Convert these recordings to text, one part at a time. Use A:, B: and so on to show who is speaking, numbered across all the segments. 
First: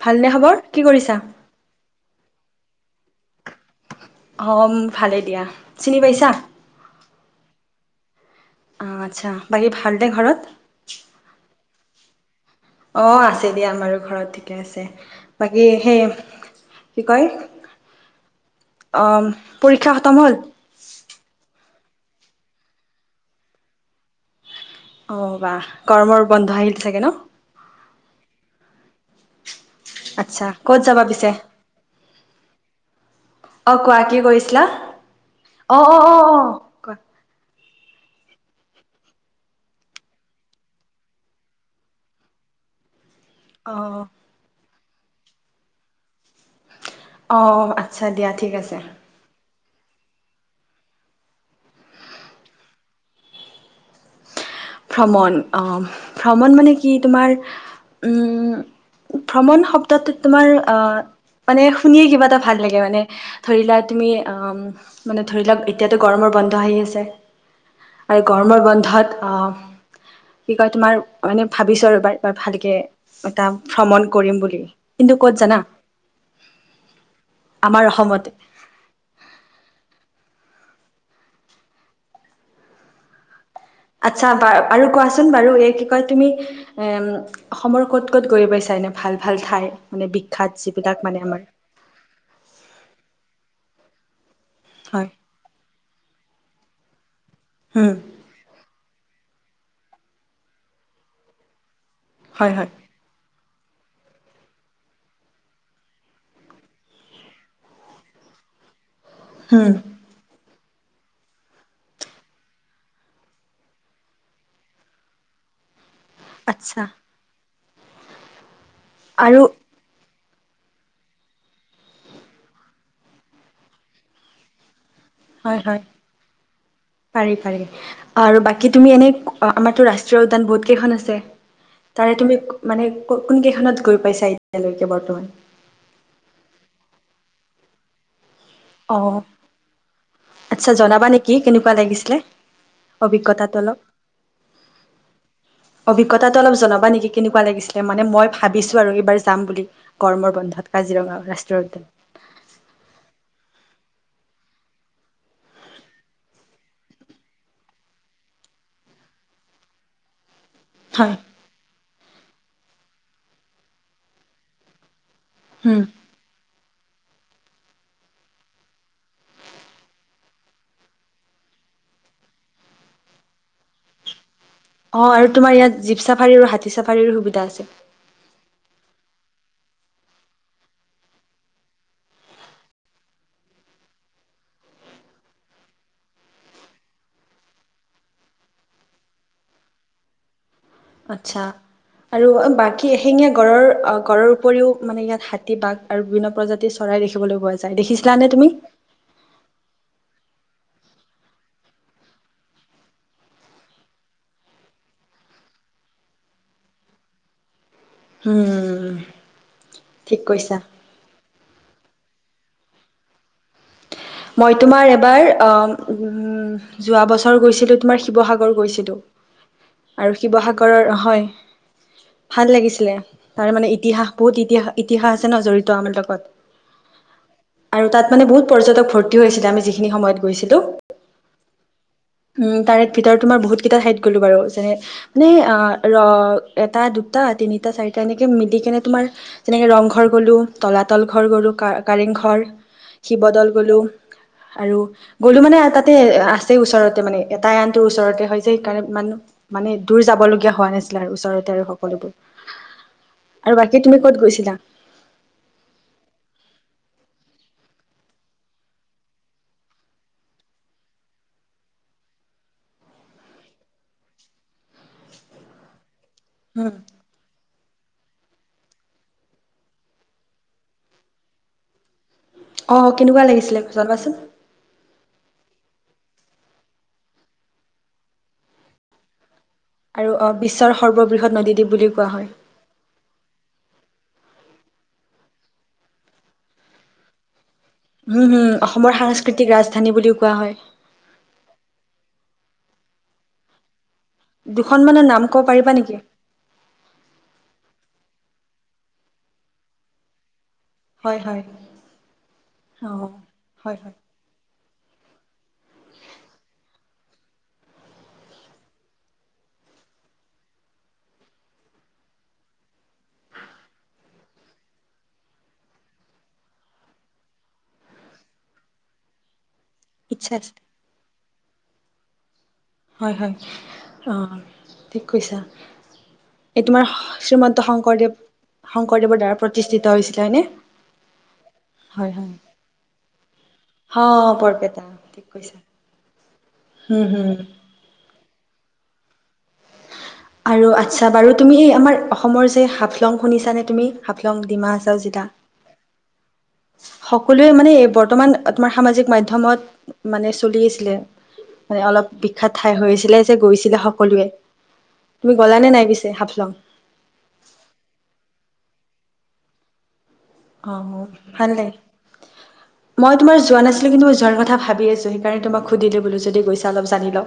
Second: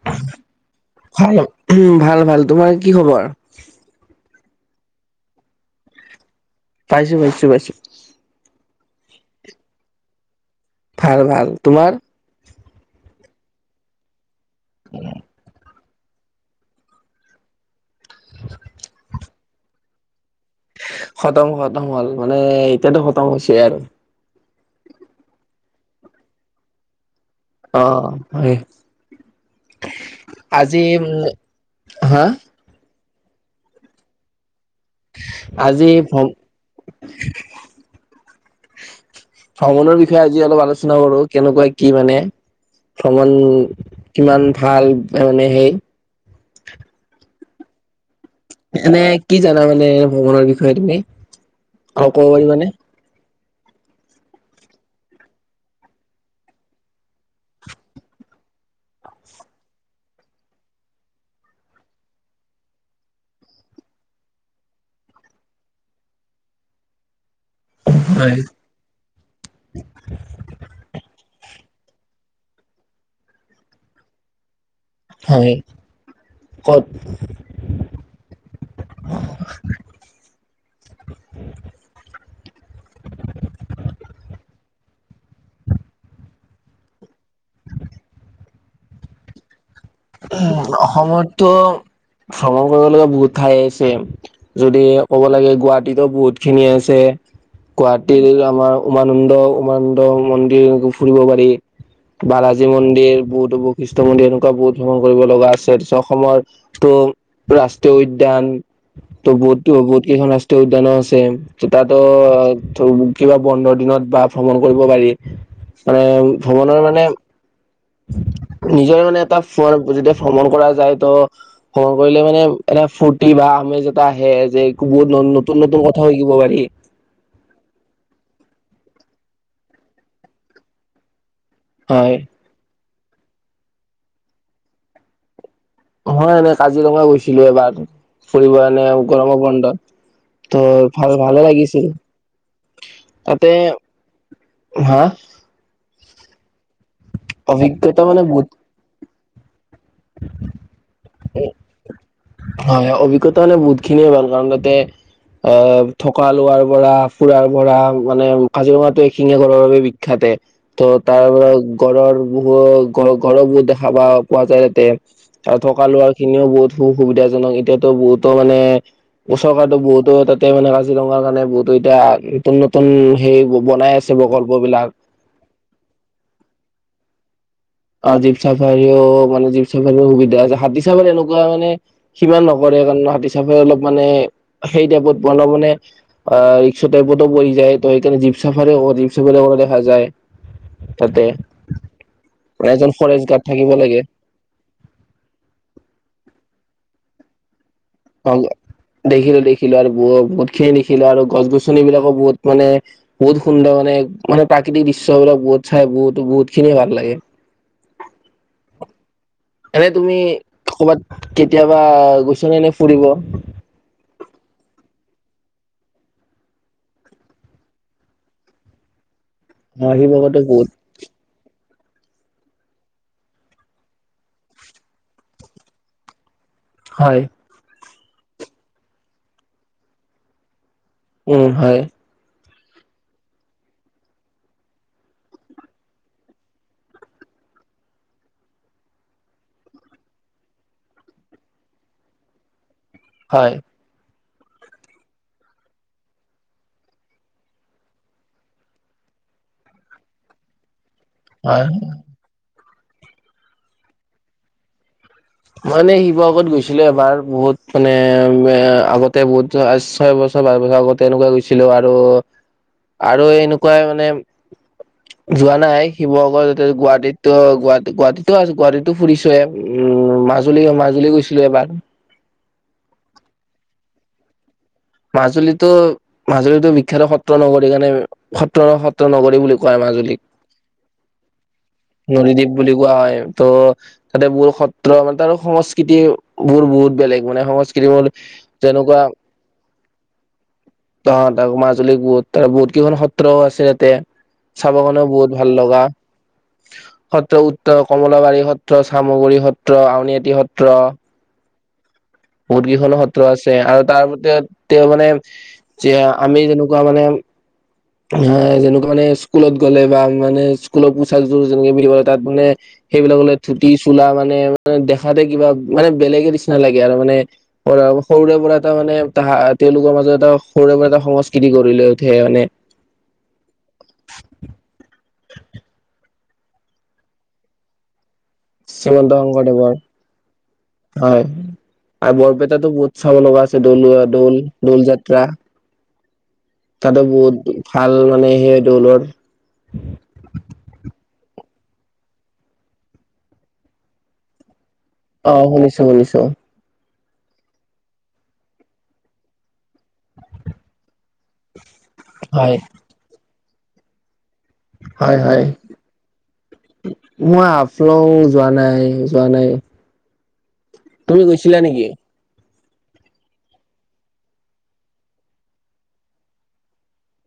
A: ভালনে খবৰ কি কৰিছা?
B: ভাল উ ভাল ভাল তোমাৰ কি খবৰ
A: অ ভালেই দিয়া চিনি পাইছা
B: পাইছো পাইছো পাইছো
A: অ আচ্ছা বাকী ভাল নে ঘৰত
B: ভাল ভাল তোমাৰ
A: অঁ আছে দিয়া আমাৰো ঘৰত থিকে আছে বাকী সেই কি কয় অ পৰীক্ষা খতম হ'ল
B: খতম হল খতম হ'ল মানে এতিয়াতো খতম হৈছে আৰু
A: অ বাহ গৰমৰ বন্ধ আহিল চাগে ন
B: অ হয়
A: আচ্ছা ক'ত
B: আজি
A: যাবা
B: উম
A: পিছে?
B: হা
A: অ কোৱা কি কৰিছিলা অ
B: আজি
A: অ অ
B: ভ্ৰম
A: অ কোৱা
B: ভ্ৰমণৰ বিষয়ে আজি অলপ আলোচনা কৰো কেনেকোৱা কি মানে ভ্ৰমণ
A: অ'
B: কিমান ভাল মানে সেই
A: অ আচ্ছা দিয়া ঠিক আছে।
B: এনে কি জানা মানে ভ্ৰমণৰ বিষয়ে তুমি আৰু ক'ব পাৰি মানে
A: ভ্ৰমণ আহ ভ্ৰমণ মানে কি তোমাৰ উম ভ্ৰমণ শব্দটো তোমাৰ আহ মানে শুনিয়ে কিবা এটা ভাল লাগে মানে ধৰিলা তুমি আহ মানে ধৰি লোৱা এতিয়াতো গৰমৰ বন্ধ আহি আছে। আৰু
B: হয়
A: গৰমৰ বন্ধ ন্ধত কি কয় তোমাৰ মানে ভাবিছোঁ এইবাৰ ভালকে এটা ভ্ৰমণ কৰিম বুলি। কিন্তু কত
B: হয়
A: জানা
B: ক'ত
A: আমাৰ অসমতে
B: [unintelligible]
A: আচ্ছা বা আৰু কোৱাচোন বাৰু এই কি কয় তুমি এ অসমৰ ক'ত ক'ত গৈ পাইছা এনে ভাল ভাল ঠাই মানে বিখ্যাত
B: উম
A: যিবিলাক মানে আমাৰ
B: অসমতো ভ্ৰমণ কৰিব লগা বহুত ঠাই আছে চেইম যদি
A: হয়।
B: ক'ব লাগে গুৱাহাটীতো বহুত খিনি আছে
A: হুম,
B: গুৱাহাটীৰ আমাৰ উমানন্দ উমানন্দ মন্দিৰ ফুৰিব পাৰি।
A: হয়
B: বালাজী
A: হয়।
B: মন্দিৰ বুট বৈশিষ্ট মন্দিৰ এনেকোৱা বহুত ভ্ৰমণ কৰিব লগা আছে অসমৰ ত ৰাষ্ট্ৰীয় উদ্যান ত'
A: হুম,
B: বহুতো কেইখন আছে। উদ্যানো আছে তাতো কিবা বন্ধৰ দিনত বা ভ্ৰমণ কৰিব পাৰি। মানে
A: আচ্ছা
B: ভ্ৰমণৰ মানে নিজৰে মানে এটা
A: আৰু
B: ফোৱাৰ যেতিয়া ভ্ৰমণ কৰা যায় ত' ভ্ৰমণ কৰিলে মানে এনে ফূৰ্তি বা আমেজ এটা আহে যে বহুত
A: হয়
B: নতুন
A: হয়।
B: নতুন কথা শিকিব পাৰি
A: পাৰি পাৰি আৰু বাকী তুমি এনেই আমাৰতো ৰাষ্ট্ৰীয় উদ্যান বহুত কেইখন আছে তাৰে
B: হয়।
A: তুমি মানে কোন কেইখনত গৈ পাইছা এতিয়ালৈকে বৰ্তমান
B: মই এনে কাজিৰঙা গৈছিলো এবাৰ ফুৰিবানে
A: অ'।
B: গৰম বন্ধত ত
A: আচ্ছা জনাবা
B: ভাল
A: নেকি
B: ভালে
A: কেনেকুৱা
B: লাগিছিল
A: লাগিছিলে
B: তাতে
A: অভিজ্ঞতাটো অলপ?
B: হা
A: অভিজ্ঞতাটো অলপ জনাবা নেকি? কেনেকোৱা লাগিছিলে
B: অভিজ্ঞতা
A: মানে মই
B: বহুত
A: ভাবিছোঁ আৰু এইবাৰ যাম বুলি গৰমৰ বন্ধত কাজিৰঙা ৰাষ্ট্ৰীয় উদ্যান।
B: হয় অভিজ্ঞতা হলে বহুত খিনিয়ে ভাল কাৰণ তাতে অ থকা লোৱাৰ পৰা ফুৰাৰ পৰা মানে কাজিৰঙাটো এশিঙীয়া গড়ৰ বাবে বিখ্যাতে তো
A: হয়।
B: তাৰপৰা কলৰ গুও, কলৰ গু দেখা পাও পোৱা যায় তাতে
A: উম,
B: থকা লোৱা খিনিও বহুত সু সুবিধাজনক। এতিয়াতো বহুতো মানে চৰকাৰো বহুতো তাতে মানে কাজিৰঙাৰ কাৰণে বহুতো এতিয়া নতুন নতুন হে বনাই আছে প্ৰকল
A: অ আৰু তোমাৰ এইয়াত জীপ চাফাৰীৰো, হাতী চাফাৰীৰো সুবি আছে।
B: অ জীপ চাফাৰীও মানে জীপ চাফাৰীও সুবিধা আছে। হাতী চাফাৰী এনেকুৱা মানে সিমান নকৰে, কাৰণ হাতী চাফাৰী অলপ মানে সেই টাইপত [unintelligible] মানে ৰিক্সা টাইপতো পৰি যায়। ত সেইকাৰণে জীপ চাফাৰী জীপ চাফাৰ কৰা দেখা যায়। তাতে
A: আচ্ছা আৰু বাক
B: এজন ফৰেষ্ট
A: এশেঙীয়া
B: গাৰ্ড
A: গঁড়ৰ
B: থাকিব লাগে
A: গড়ৰ উপৰিও মানে ইয়াত হাতী, বাঘ আৰু বিভিন্ন প্ৰজাতিৰ চৰাই দেখিবলৈ পোৱা যায়। দেখিছিলানে
B: অ
A: তুমি
B: দেখিলো, দেখিলো আৰু ব বহুত খিনি দেখিলো আৰু গছ-গছনিবিলাকো বহুত মানে বহুত সুন্দৰ মানে মানে প্ৰাকৃতিক দৃশ্যবিলাক বহুত চাই বহুত বহুত খিনিয়ে ভাল লাগে।
A: উম।
B: এনে তুমি
A: ঠিক কৈছা
B: কবাত কেতিয়াবা গৈছ নে এনে ফুৰিব?
A: মই তোমাৰ এবাৰ অ উম যোৱা বছৰ গৈছিলো তোমাৰ শিৱসাগৰ গৈছিলো। আৰু
B: শিৱসাগৰতো বহুত
A: শিৱসাগৰৰ, হয়। ভাল লাগিছিলে। তাৰ মানে ইতিহাস বহুত ইতি ইতিহাস আছে ন জড়িত আমাৰ লগত।
B: হয়।
A: আৰু তাত মানে বহুত পৰ্যটক ভৰ্তি হৈছিলে আমি যিখিনি সময়ত গৈছিলো।
B: উম হয়।
A: উম তাৰে ভিতৰত তোমাৰ বহুত কেইটা ঠাইত গলো বাৰু। যেনে মানে আহ ৰ এটা, দুটা, তিনিটা, চাৰিটা এনেকে মিলি কেনে তোমাৰ যেনেকে ৰংঘৰ গলো, তলাতল ঘৰ গলো, কাৰেং ঘৰ শিৱদল
B: হয়
A: গ'লোঁ। আৰু গ'লো মানে তাতে আছে ওচৰতে। মানে এটা আনটোৰ ওচৰতে হয় যে সেইকাৰণে মানুহ মানে দূৰ যাব লগীয়া হোৱা নাছিল। তাৰ ওচৰতে
B: হয়
A: আৰু সকলোবোৰ। আৰু বাকী তুমি ক'ত গৈছিলা?
B: মই এনেই শিৱসাগৰত গৈছিলো এবাৰ। বহুত মানে আগতে বহুত ছয় বছৰ পাচ বছৰ আগতে এনেকুৱা গৈছিলো আৰু আৰু এনেকুৱাই মানে যোৱা নাই। শিৱসাগৰ
A: উম
B: গুৱাহাটীতটো গুৱাহা গুৱাহাটীতটো আছোঁ, গুৱাহাটীতো ফুৰিছোৱে উম। মাজুলীও, মাজুলী গৈছিলো এবাৰ।
A: অ কেনেকুৱা লাগিছিলে জনাবাচোন?
B: মাজুলীতো মাজুলীতো বিখ্যাত সত্ৰ নগৰীৰ কাৰণে। সত্ৰ-সত্ৰ নগৰী বুলি কয় কয়
A: আৰু
B: মাজুলীক।
A: অ বিশ্বৰ সৰ্ববৃহৎ নদীদ্বীপ বুলি কোৱা হয়
B: নদীদ্বীপ বুলি কোৱা হয় ত তাতে বোৰ সত্ৰ মানে, তাৰ সংস্কৃতিবোৰ বহুত বেলেগ মানে সং
A: উম, হজ। অসমৰ সাংস্কৃতিক ৰাজধানী বুলিও কোৱা হয়
B: ত' তাক মাজুলীক বহুত তাৰ বহুত কেইখন সত্ৰও আছে ইয়াতে। চাব
A: দুখন মানৰ
B: কাৰণেও
A: নাম
B: বহুত
A: ক'ব
B: ভাল
A: পাৰিবা
B: লগা,
A: নেকি?
B: সত্ৰ উত্তৰ কমলাবাৰী সত্ৰ, চামগুৰি সত্ৰ, আউনীআটী সত্ৰ।
A: হয় হয়।
B: বহুত কেইখনো
A: অ'।
B: সত্ৰ আছে,
A: হয়
B: আৰু
A: হয়
B: তাৰ গোটে তেওঁ মানে যে, আমি যেনেকুৱা মানে যেনেকুৱা মানে স্কুলত গ'লে বা মানে স্কুলত পোচাকযোৰ যেনেকে পিন্ধিব লাগে। তাত মানে সেইবিলাকলে ধূতি-চোলা মানে দেখাতে কিবা মানে বেলেগে নিচিনা লাগে। আৰু মানে সৰুৰে পৰা এটা মানে তাত তেওঁলোকৰ মাজত এটা
A: ইচ্ছা আছে
B: সৰুৰে পৰা সংস্কৃ তি গঢ়ি লৈ উঠে মানে।
A: হয় হয়। অ' ঠিক কৈছা! এই তোমাৰ, শ্ৰীমন্ত শংকৰদেৱ
B: শ্ৰীমন্ত
A: শংকৰদেৱৰ দ্বাৰা
B: শংকৰদেৱৰ,
A: প্ৰতিষ্ঠিত হৈছিলে হয়নে?
B: হয়।
A: হয়
B: আৰু
A: হয়
B: বৰপেটাতো বহুত চাব লগা আছে দলোৱা
A: অ'
B: দৌল,
A: বৰপেটা ঠিক
B: দৌলযাত্ৰা
A: কৈছা
B: তাতে
A: হম হম।
B: বহুত ভাল মানে, সেই দৌলৰ
A: আৰু আচ্ছা বাৰু তুমি এই আমাৰ অসমৰ যে হাফলং শুনিছা নে তুমি হাফলং ডিমাহা-
B: অ' শুনিছো শুনিছো।
A: সকলোৱে মানে এই বৰ্তমান তোমাৰ সামাজিক মাধ্যমত, মানে চলি আছিলে। হয় অলপ বিখ্যাত
B: হয়
A: ঠাই হৈছিলে যে গৈছিল লে সকলোৱে।
B: হয়
A: তুমি
B: হয়,
A: গ'লানে নাই পিছে হাফলং?
B: মই হাফলং যোৱা নাই। নাই, যোৱা নাই।
A: অ'
B: তুমি গৈছিলা
A: ভালে
B: নেকি
A: মই তোমাৰ যোৱা নাছিলো কিন্তু, যোৱাৰ কথা ভাবি আছো। সেইকাৰণে তোমাক সুধিলো বোলো, যদি গৈছা অলপ জানি লওঁ।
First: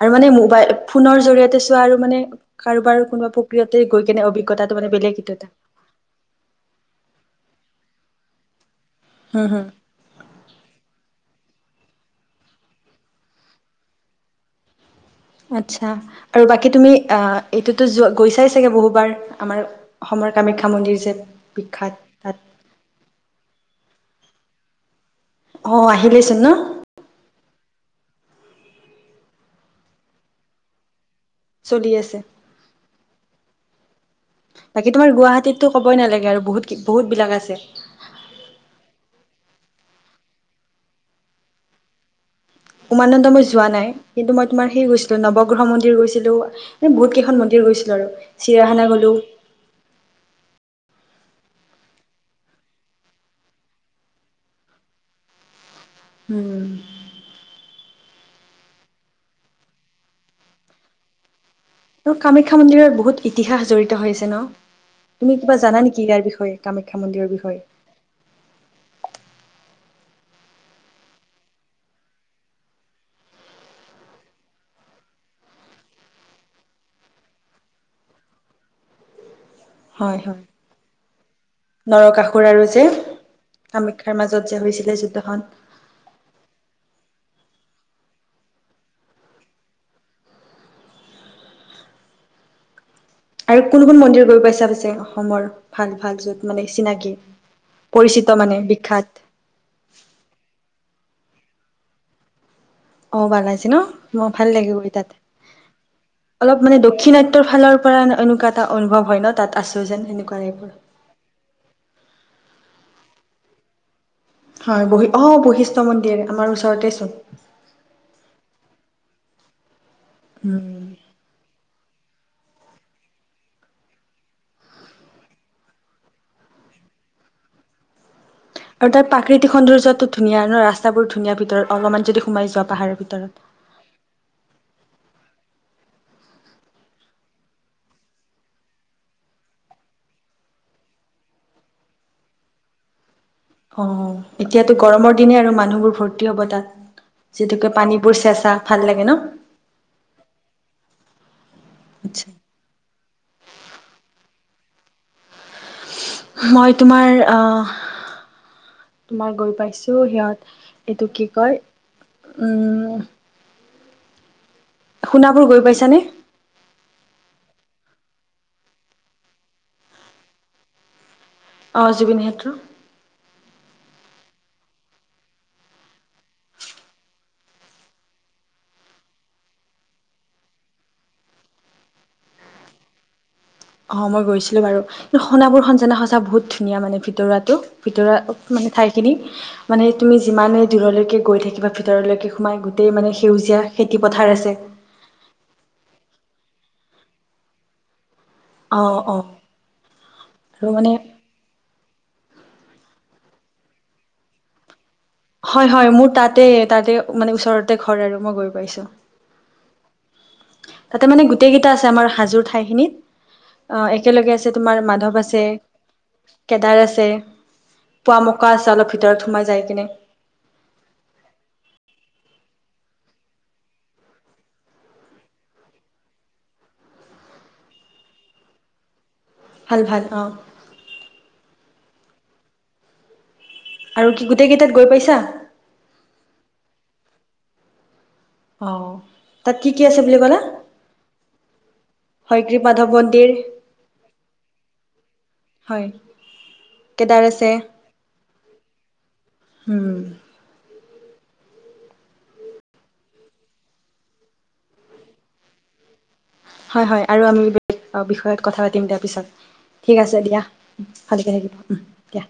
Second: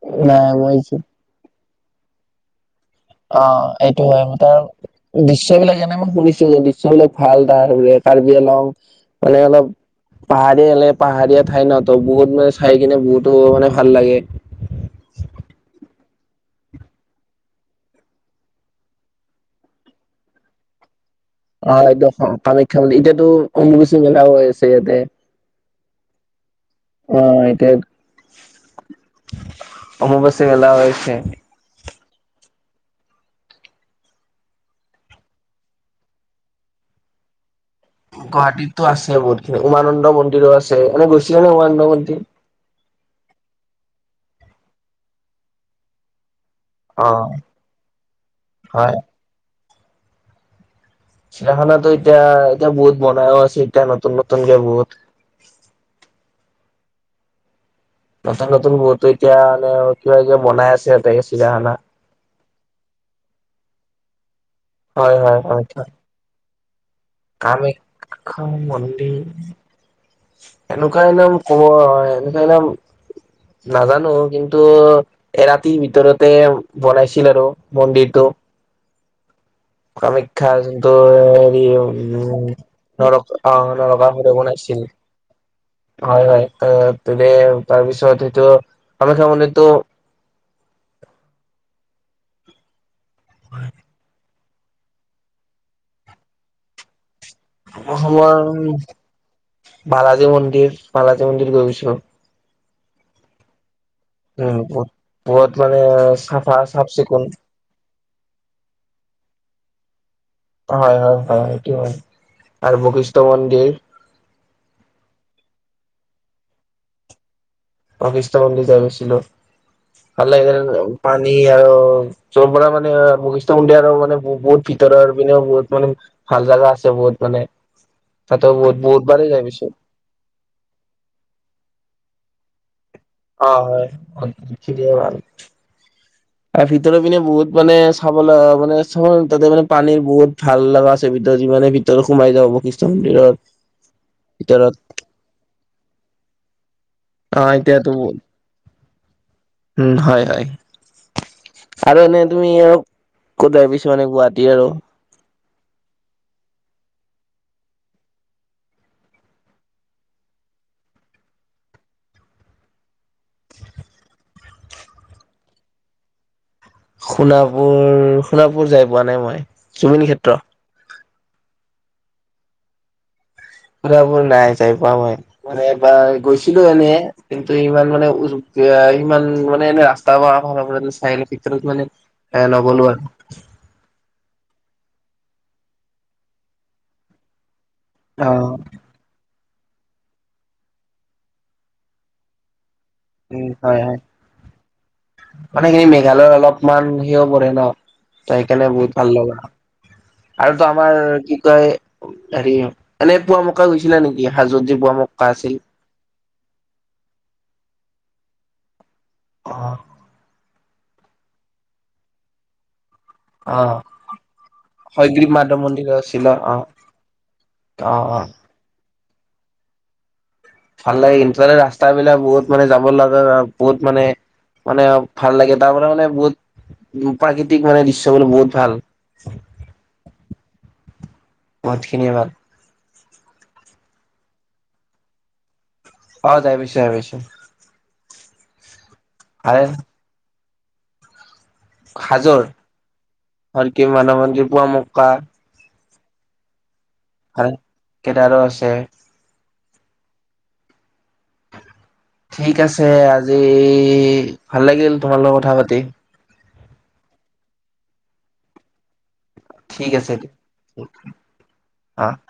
A: আৰু মানে
B: নাই
A: মোবাইল,
B: মই
A: ফোনৰ জৰিয়তে আৰু মানে কাৰোবাৰ কোনোবা
B: অ'
A: প্ৰক্ৰিয়াতে গৈ
B: এইটো হয়,
A: কেনে অভিজ্ঞতাটো মানে বেলেগ
B: তাৰ
A: এইটো এটা।
B: দৃশ্যবিলাক এনে মই শুনিছো যে দৃশ্যবিলাক ভাল। তাৰ কাৰ্বি-আলং মানে
A: হুম হুম।
B: অলপ পাহাৰীয়ালে পাহাৰীয়া ঠাই ন ত বহুত মানে চাই কিনে বহুতো মানে ভাল লাগে ।
A: আচ্ছা আৰু বাকী তুমি আহ এইটোতো গৈছাই চাগে বহুবাৰ আমাৰ অসমৰ কামাখ্যা মন্দিৰ যে ।
B: অ একদম কামাখ্যা বুলি এতিয়াতো অম্বুবাচী মেলাও হয় আছে। [unintelligible]
A: অ আহিলেচোন ন।
B: অ এইটোৱে। অম্বুবাচী মেলা হৈছে।
A: চলি আছে বাকী তোমাৰ গুৱাহাটীততো ক'বই নালাগে আৰু বহুত বহুত বিলাক আছে
B: গুৱাহাটীতো আছে বহুতখিনি উমানন্দ মন্দিৰো আছে এনে গৈছিলে নে উমানন্দ মন্দিৰ।
A: উমানন্দ মই যোৱা নাই কিন্তু মই তোমাৰ সেই গৈছিলো নৱগ্ৰহ মন্দিৰ গৈছিলো। ম
B: অ
A: বহুত কেইখন মন্দিৰ গৈছিলো আৰু চিৰিয়াখানা
B: হয়
A: গলো।
B: চিৰিয়াখানাতো এতিয়া এতিয়া বহুত বনাইও আছে এতিয়া নতুন নতুনকে বহুত।
A: উম
B: নতুন নতুন বহুতু এতিয়া মানে কিবা কিবা বনাই আছে ত।
A: অ কামাখ্যা মন্দিৰৰ বহুত ইতিহাস জড়িত হৈছে ন
B: হয়
A: তুমি
B: হয়
A: কিবা
B: হয়
A: জানা নেকি ইয়াৰ বিষয়ে কামাখ্যা মন্দিৰৰ বিষয়ে
B: কামাখ্যা মন্দিৰ। এনেকুৱালাম কব এনেকুৱাল নাজানো কিন্তু এ ৰাতিৰ ভিতৰতে বনাইছিল আৰু মন্দিৰটো।
A: হয় হয়
B: কামাখ্যা জোনটো তো হেৰি উ
A: নৰকাসুৰ আৰু যে
B: ন অ
A: কামাখ্যাৰ
B: নৰকাসুৰে
A: মাজত যে
B: বনাইছিল
A: হৈছিলে যুদ্ধখন
B: হয় হয় তে তাৰপিছত এইটো কামাখ্যা মন্দিৰটো ।
A: আৰু কোন কোন মন্দিৰ গৈ পাইছ। পচ পিছে অসমৰ ভাল ভাল য'ত মানে চিনাকি পৰিচিত
B: অসমৰ উ
A: মানে বিখ্যাত
B: বালাজী মন্দিৰ। বালাজী মন্দিৰ গৈছো।
A: অ বালাজী ন। ম ভাল
B: উম বহুত
A: লাগিবৈ তাত
B: বহুত মানে চাফা
A: অলপ মানে
B: চাফ চিকুণ
A: দক্ষিণাট্ৰ ফালৰ পৰা এনেকুৱা এটা অনুভৱ হয় ন তাত আছো যেন সেনেকুৱা
B: হয় হয় হয় সেইটো হয় আৰু বখিষ্ট মন্দিৰ ।
A: হয় অ বৈশিষ্টয় মন্দিৰ আমাৰ ওচৰতে চোন।
B: বশিষ্ট মন্দিৰ যোৱা নাছিলো ভাল
A: উম।
B: এই পানী আৰু চ'ৰ পৰা মানে বশিষ্ঠ মন্দিৰ আৰু মানে বহুত ভিতৰৰ পিনেও বহুত মানে ভাল জাগা আছে বহুত মানে তাতো বহুত
A: আৰু তাৰ
B: বহুত বাৰেই যাই
A: প্ৰাকৃতিক
B: পাইছো
A: সৌন্দৰ্যতো ধুনীয়া ন ৰাস্তা বোৰ ধুনীয়া ভিতৰত অলপমান যদি সোমাই যোৱা পাহাৰ ।
B: অ হয় দ ভাল । এ ভিতৰৰ পিনে বহুত মানে চাবলে তাতে মানে পানীৰ বহুত ভাল লগা আছে ভিতৰত যি মানে ভিতৰত সোমাই যাওঁ বশিষ্ট মন্দিৰত ।
A: অঁ! এতিয়াতো গৰমৰ দিনে আৰু মানুহবোৰ ভৰ্তি হ'ব তাত? উম [inaudible]
B: অ
A: যিহেতুকে
B: এতিয়াতো
A: পানীবোৰ চেঁচা। ভাল লাগে ন?
B: উম! হয়-হয় আৰু এনে
A: আচ্ছা।
B: তুমি আৰু ক'ত [unintelligible] মানে কোৱাত [unintelligible] এতিয়া আৰু
A: মই তোমাৰ আহ! মই গৈ পাইছোঁ, সিহঁত এইটো কি কয়? উম! সোণাপুৰ গৈ পাইছানে?
B: সোণাপুৰ! সোণাপুৰ যাই পোৱা নাই মই জুবিন ক্ষেত্ৰ।
A: অ জুবিন ক্ষেত্ৰ।
B: সোণাপুৰ নাই যাই পোৱা মই, মানে একবাৰ গৈছিলোঁ এনে কিন্তু ইমান মানে, ইমান মানে এনে ৰাস্তাৰ ফালৰ পৰা চাই আহিলোঁ, ভিতৰত মানে এ নগলো আৰু।
A: অঁ মই গৈছিলোঁ বাৰু, কিন্তু সোণাপুৰখন জানা সঁচা বহুত ধুনীয়া মানে ভিতৰুৱাটো। ভিতৰুৱা
B: অ
A: মানে ঠাইখিনি [unintelligible] মানে তুমি যিমানেই দূৰলৈকে গৈ থাকিবা ভিতৰলৈকে সোমাই গোটেই মানে
B: উম!
A: সেউজীয়া খেতি
B: হয়-হয়
A: পথাৰ আছে
B: মানে সেই মেঘালয়ৰ অলপ [unintelligible] মান সিও পৰে ন। ত সেইকাৰণে
A: অ
B: বহুত ভাল
A: অ
B: লগা, আৰুটো
A: আৰু মানে
B: আমাৰ কি কয়? হেৰি এনে পুৱামক্কা গৈছিলা নেকি? হাজোত যে পুৱাম
A: হয়-হয় মোৰ তাতে-তাতে, মানে ওচৰতে ঘৰ আৰু। মই গৈ পাইছোঁ।
B: অঁ!
A: তাতে মানে গোটেইকেইটা আছে আমাৰ হাজোৰ ঠাইখিনিত। অঁ একেলগে আছে তোমাৰ মাধৱ
B: হয়গ্ৰীৱ
A: আছে,
B: মন্দিৰ আছিল অ
A: কেদাৰ আছে,
B: অ অ অ
A: পুৱামক্কা আছে, অলপ ভি ভিতৰত সোমাই যায় কিনে
B: ভাল লাগে ই ৰাস্তাবিলাক, বহুত মানে যাব লাগে, বহুত মানে-মানে ভাল লাগে তাৰ মানে-মানে বহুত উ [unintelligible] প্ৰাকৃতিকভাৱে দৃশ্যবোৰ বহুত ভাল।
A: ভাল-ভাল অঁ
B: মতখিনি এবাৰ
A: আৰু কি গোটেইকেইটাত গৈ পাইছা?
B: অ যাই পাইছোঁ-পাইছোঁ।
A: অঁ! তাত কি কি আছে বুলি ক'লা?
B: হাজোৰ
A: হয়গ্ৰীৱ মাধৱ মন্দিৰ
B: হয়গ্ৰীৱ মানৱ, পুৱামক্কা।
A: হয় কেদাৰ আছে
B: হয়। কেদাৰো আছ ছে
A: উম!
B: ঠিক আছে আজি, ভাল লাগিল তোমাৰ লগত কথা পাতি।
A: হয়-হয় আৰু আমি [unintelligible] বিষয়ত কথা পাতিম দিয়া পিছত। ঠিক আছে দিয়া, ভালকে থাকিবা
B: অ
A: দিয়া।